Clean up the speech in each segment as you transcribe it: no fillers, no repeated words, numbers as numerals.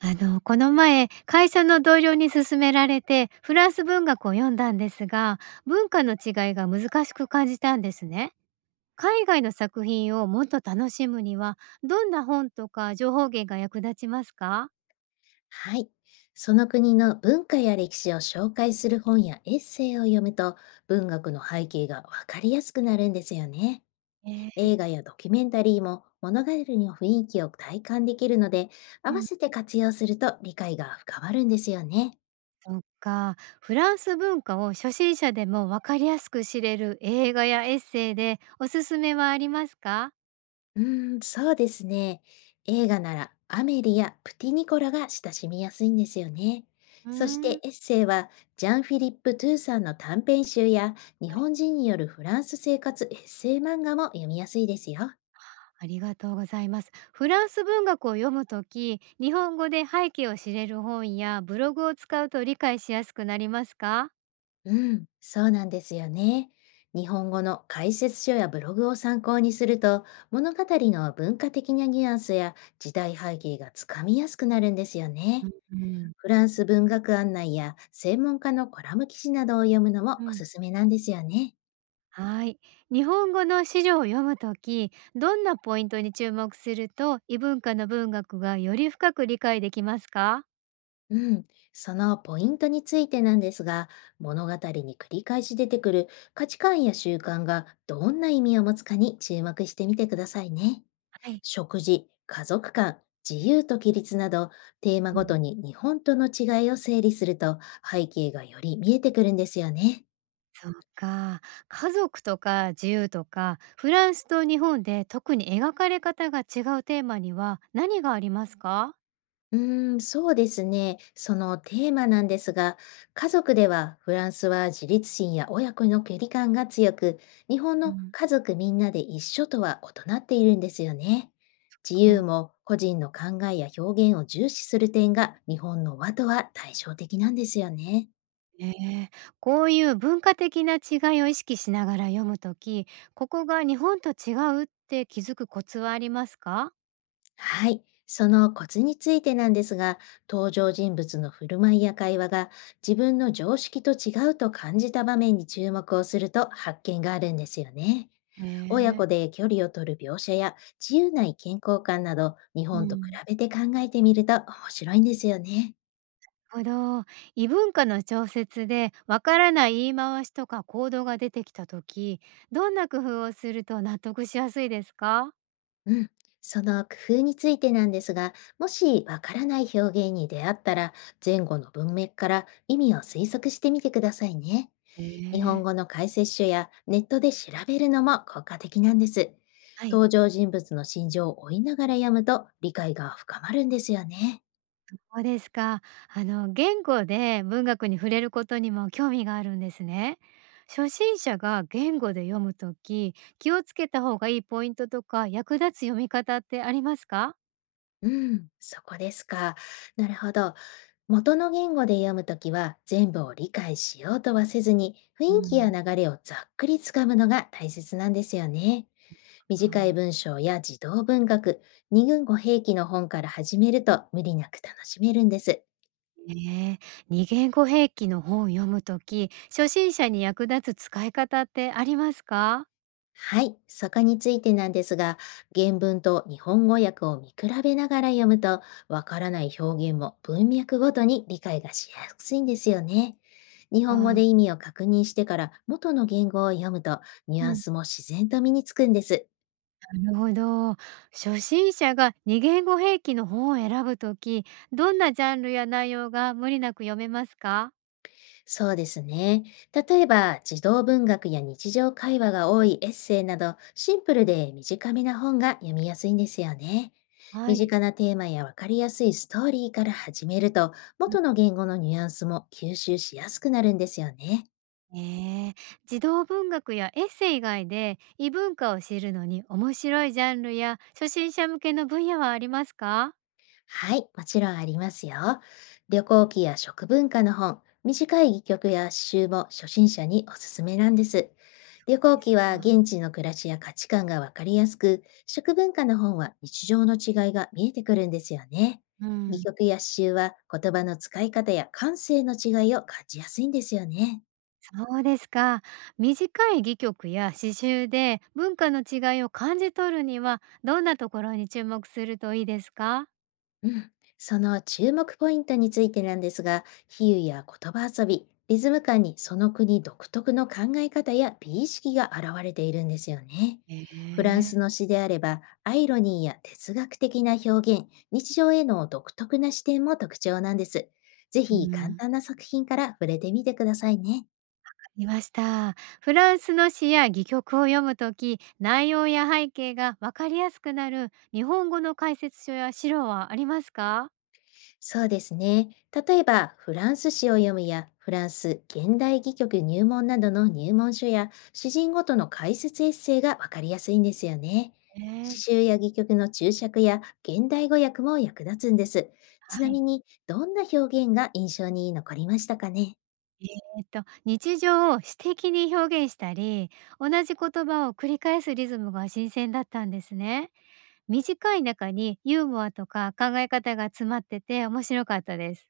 この前、会社の同僚に勧められて、フランス文学を読んだんですが、文化の違いが難しく感じたんですね。海外の作品をもっと楽しむには、どんな本とか情報源が役立ちますか？はい。その国の文化や歴史を紹介する本やエッセイを読むと文学の背景がわかりやすくなるんですよね。えー映画やドキュメンタリーも物語の雰囲気を体感できるので、合うわん、せて活用すると理解が深まるんですよね。そっか、フランス文化を初心者でもわかりやすく知れる映画やエッセイでおすすめはありますか？うーん、そうですね。映画ならアメリやプティニコラが親しみやすいんですよね。うーそしん。てエッセイはジャン・フィリップ・トゥーさんの短編集や日本人によるフランス生活エッセイ漫画も読みやすいですよ。ありがとうございます。フランス文学を読むとき、日本語で背景を知れる本やブログを使うと理解しやすくなりますか？うん、そうなんですよね。日本語の解説書やブログを参考にすると物語の文化的なニュアンスや時代背景がつかみやすくなるんですようね。ん、うん。フランス文学案内や専門家のコラム記事などを読むのもうおん、すすめなんですよね。はい。日本語の資料を読むとき、どんなポイントに注目すると異文化の文学がより深く理解できますか？うん、そのポイントについてなんですが、物語に繰り返し出てくる価値観や習慣がどんな意味を持つかに注目してみてくださいね。はい、食事、家族観、自由と規律などテーマうごとん、に日本との違いを整理すると背景がより見えてくるんですよね。そうか。家族とか自由とか、フランスと日本で特に描かれ方が違うテーマには何がありますか？うーん、そうですね。そのテーマなんですが、家族ではフランスは自立心や親子の距離感が強く、日本うのん。家族みんなで一緒とは異なっているんですよね。自由も個人の考えや表現を重視する点が日本の和とは対照的なんですよね。ええ、こういう文化的な違いを意識しながら読むとき、ここが日本と違うって気づくコツはありますか？はい。そのコツについてなんですが、登場人物の振る舞いや会話が自分の常識と違うと感じた場面に注目をすると発見があるんですよね。へ親え、子で距離を取る描写や自由な意見交換など、日う本と比ん。べて考えてみると面白いんですよね。なるほど、異文化の調節でわからない言い回しとか行動が出てきたとき、どんな工夫をすると納得しやすいですか？うん。その工夫についてなんですが、もしわからない表現に出会ったら、前後の文脈から意味を推測してみてくださいね。え日本え。語の解説書やネットで調べるのも効果的なんです。はい。登場人物の心情を追いながら読むと理解が深まるんですよね。そうですか。あの言語で文学に触れることにも興味があるんですね。初心者が言語で読むとき、気をつけた方がいいポイントとか役立つ読み方ってありますか？うん、そこですか。なるほど。元の言語で読むときは全部を理解しようとはせずに雰う囲気やん、流れをざっくりつかむのが大切なんですよね。あ短い文章や児童文学、二軍語兵器の本から始めると無理なく楽しめるんです。ねえ、二言語兵器の本を読むとき、初心者に役立つ使い方ってありますか？はい、そこについてなんですが、原文と日本語訳を見比べながら読むと、わからない表現も文脈ごとに理解がしやすいんですよね。日あ本語であ、意味を確認してから元の言語を読むと、ニュうアンん、スも自然と身につくんです。あ、なるほど。初心者が二言語兵器の本を選ぶとき、どんなジャンルや内容が無理なく読めますか？そうですね。例えば、児童文学や日常会話が多いエッセイなど、シンプルで短めな本が読みやすいんですよね。は身い。近なテーマやわかりやすいストーリーから始めると、うん、元の言語のニュアンスも吸収しやすくなるんですよね。ええ、児童文学やエッセイ以外で異文化を知るのに面白いジャンルや初心者向けの分野はありますか？はい、もちろんありますよ。旅行記や食文化の本、短い戯曲や詩集も初心者におすすめなんです。旅行です記はか。現地の暮らしや価値観がわかりやすく、食文化の本は日常の違いが見えてくるんですよね。う戯ん、曲や詩集は言葉の使い方や感性の違いを感じやすいんですよね。そうですか。短い戯曲や詩集で文化の違いを感じ取るにはどんなところに注目するといいですか？うん、その注目ポイントについてなんですが、比喩や言葉遊び、リズム感にその国独特の考え方や美意識が現れているんですよね。えフランえ、スの詩であれば、アイロニーや哲学的な表現、日常への独特な視点も特徴なんです。ぜうひ簡ん。単な作品から触れてみてくださいね。いました。フランスの詩や戯曲を読むとき、内容や背景がわかりやすくなる日本語の解説書や資料はありますか？そうですね。例えば、フランス詩を読むや、フランス現代戯曲入門などの入門書や、詩人ごとの解説エッセイがわかりやすいんですよね。えー、詩集や戯曲の注釈や現代語訳も役立つんです。はちない。みに、どんな表現が印象に残りましたかね？え日常を詩的に表現したり、同じ言葉を繰り返すリズムが新鮮だったんですね。短い中にユーモアとか考え方が詰まってて面白かったです。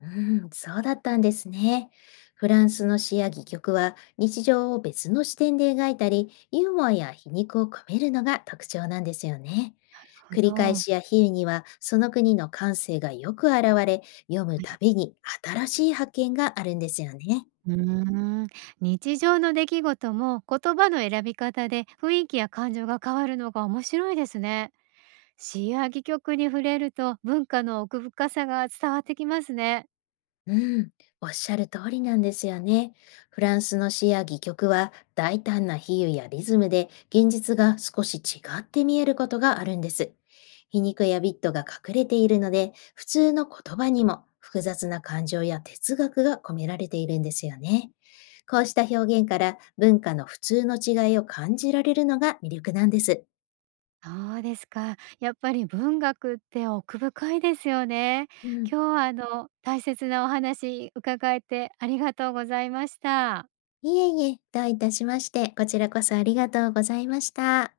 うん、そうだったんですね。フランスの詩や戯曲は日常を別の視点で描いたり、ユーモアや皮肉を込めるのが特徴なんですよね。なる繰ほり返ど。しや比喩にはその国の感性がよく現れ、読むたびに新しい発見があるんですよね。うーん、日常の出来事も言葉の選び方で雰囲気や感情が変わるのが面白いですね。詩や戯曲に触れると文化の奥深さが伝わってきますね。うん、おっしゃる通りなんですよね。フランスの詩や戯曲は大胆な比喩やリズムで現実が少し違って見えることがあるんです。皮肉やビットが隠れているので、普通の言葉にも複雑な感情や哲学が込められているんですよね。こうした表現から文化の普通の違いを感じられるのが魅力なんです。そうですか。やっぱり文学って奥深いですよね。うん。今日は大切なお話伺えてありがとうございました。いえいえ、どういたしまして、こちらこそありがとうございました。